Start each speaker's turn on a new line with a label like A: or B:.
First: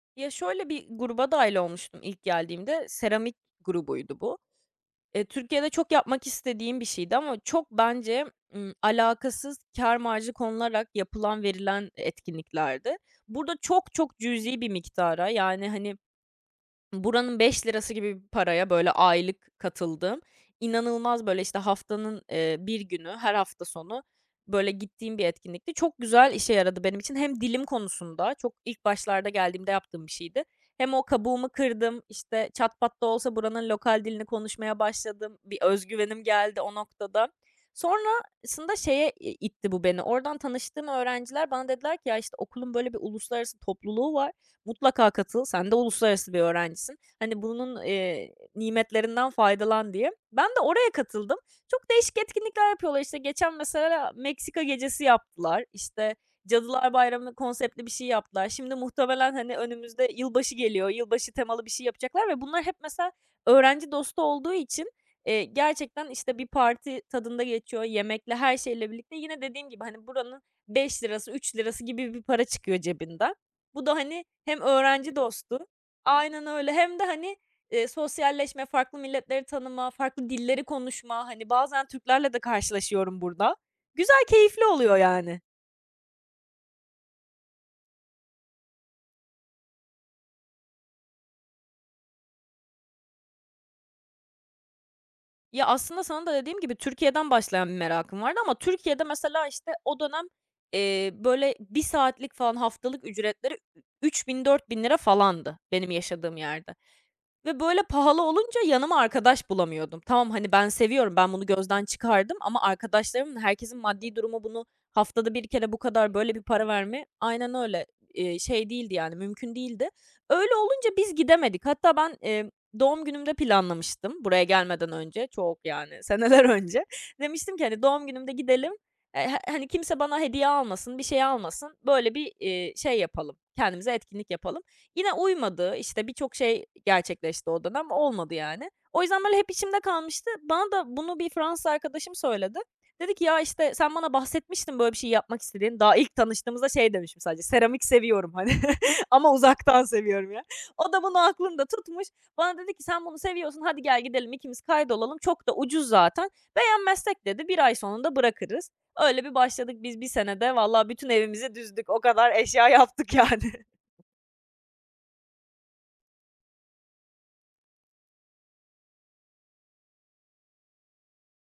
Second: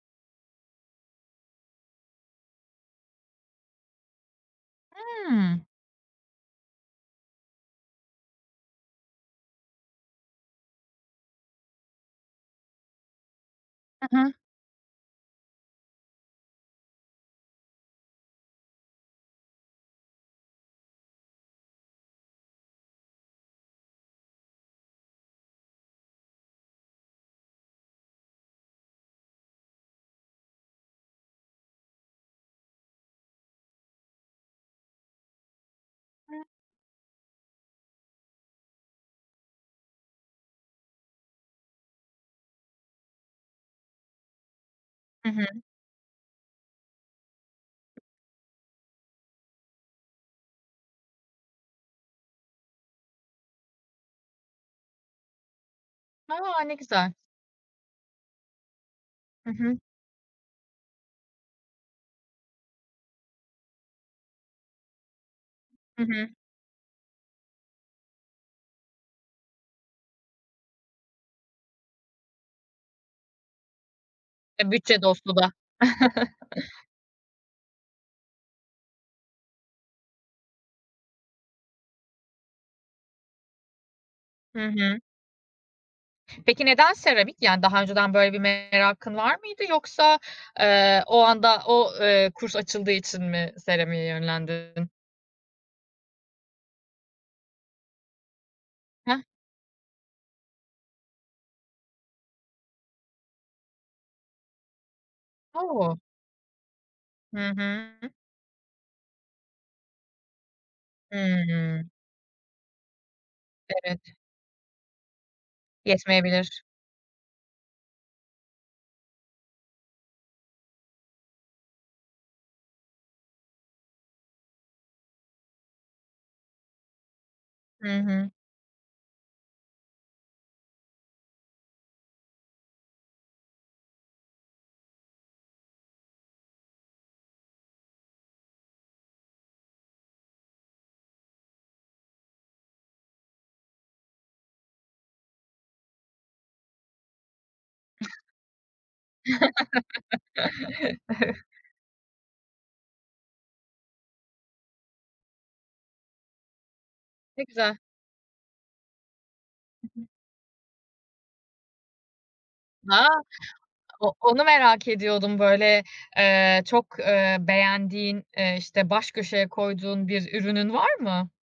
A: Ya şöyle: Bir gruba dâhil olmuştum ilk geldiğimde, seramik grubuydu bu. Eee,
B: Hımm.
A: Türkiye'de çok yapmak istediğim bir şeydi ama çok bence, ımm, alakasız, kâr marjı konularak yapılan, verilen e etkinliklerdi. Burada çok, çok
B: [unintelligible]
A: cüzi bir miktara, yani, hani, buranın 5 lirası gibi bir paraya, böyle, aylık katıldığım. İnanılmaz, böyle, işte, haftanın, eee, 1 günü, her hafta sonu, böyle, gittiğim bir etkinlikti. Çok güzel işe yaradı benim için. Hem dilim konusunda, çok ilk başlarda geldiğimde yaptığım bir şeydi, hem o kabuğumu kırdım, işte, çat pat da olsa buranın lokal dilini konuşmaya başladım. Bir öz güvenim geldi o
B: [unintelligible]
A: noktada. Sonrasında şeye, eee, itti bu beni, oradan tanıştığım öğrenciler bana dediler ki: "Ya, işte, okulun böyle bir uluslararası topluluğu var, mutlaka
B: Hı
A: katıl,
B: hı.
A: sen de uluslararası bir öğrencisin, hani, bunun, eee, nimetlerinden faydalan." diye. Ben de oraya katıldım. Çok değişik etkinlikler yapıyorlar, işte, geçen mesela Meksika gecesi yaptılar, işte,
B: A! Ne
A: Cadılar
B: güzel.
A: Bayramı'na konseptli bir şey yaptılar. Şimdi muhtemelen,
B: Hı
A: hani,
B: hı.
A: önümüzde yılbaşı geliyor, yılbaşı temalı bir şey yapacaklar ve bunlar hep mesela öğrenci dostu olduğu için, eee,
B: Hı
A: gerçekten,
B: hı.
A: işte, bir parti tadında geçiyor, yemekle, her şeyle birlikte. Yine dediğim gibi, hani, buranın 5 lirası, 3 lirası gibi bir para çıkıyor cebinden. Bu da, hani, hem
B: E, bütçe
A: öğrenci
B: dostu da.
A: dostu, aynen öyle, hem de, hani, eee, sosyalleşme, farklı milletleri tanıma, farklı dilleri konuşma. Hani, bazen Türklerle de karşılaşıyorum burada. Güzel,
B: Hı
A: keyifli oluyor
B: hı.
A: yani.
B: Peki neden seramik? Yani daha önceden böyle bir merakın var mıydı yoksa, eee, o anda, o eee, kurs açıldığı için mi seramiğe yönlendin?
A: Ya, aslında sana da dediğim gibi Türkiye'den başlayan bir merakım vardı ama Türkiye'de
B: Heh.
A: mesela, işte, o dönem, eee, böyle 1 saatlik falan haftalık ücretleri ü-üç bin 4000 lira falandı benim
B: O!
A: yaşadığım yerde
B: Hı
A: ve böyle
B: hı.
A: pahalı olunca yanıma arkadaş bulamıyordum. Tamam, hani, ben seviyorum, ben bunu
B: Hıı.
A: gözden çıkardım ama arkadaşlarımın, herkesin
B: Evet.
A: maddi durumu bunu haftada 1 kere bu kadar böyle bir
B: Yetmeyebilir.
A: para vermeye Aynen öyle, eee, şey değildi yani, mümkün değildi. Öyle olunca biz gidemedik. Hatta ben, emm, doğum günümde planlamıştım buraya gelmeden önce, çok yani, seneler önce. Demiştim ki: "Hani,
B: Hı
A: doğum
B: hı.
A: günümde gidelim, eee, eee, hani, kimse bana hediye almasın, bir şey almasın, böyle bir, eee, şey yapalım, kendimize etkinlik yapalım." Yine uymadı, işte, birçok şey, eee, gerçekleşti o dönem, olmadı yani. O yüzden, böyle, hep içimde kalmıştı. Bana da bunu bir Fransız arkadaşım söyledi. Dedi ki: "Ya, işte, sen bana bahsetmiştin böyle bir şeyi yapmak istediğini." Daha ilk tanıştığımızda şey demişim sadece, "Seramik seviyorum." Hani, ama uzaktan seviyorum ya. O da bunu aklında tutmuş. Bana dedi ki: "Sen bunu seviyorsun. Hadi gel gidelim, ikimiz kayıt olalım. Çok da ucuz zaten. Beğenmezsek,"
B: Ne
A: dedi, "1 ay
B: güzel.
A: sonunda bırakırız." Öyle bir başladık biz 1
B: [unintelligible]
A: senede vallahi bütün evimizi düzdük. O kadar eşya
B: Ha,
A: yaptık yani.
B: o o nu merak ediyordum. Böyle, eee, çok, eee, beğendiğin, ııı, işte, baş köşeye koyduğun bir ürünün var mı?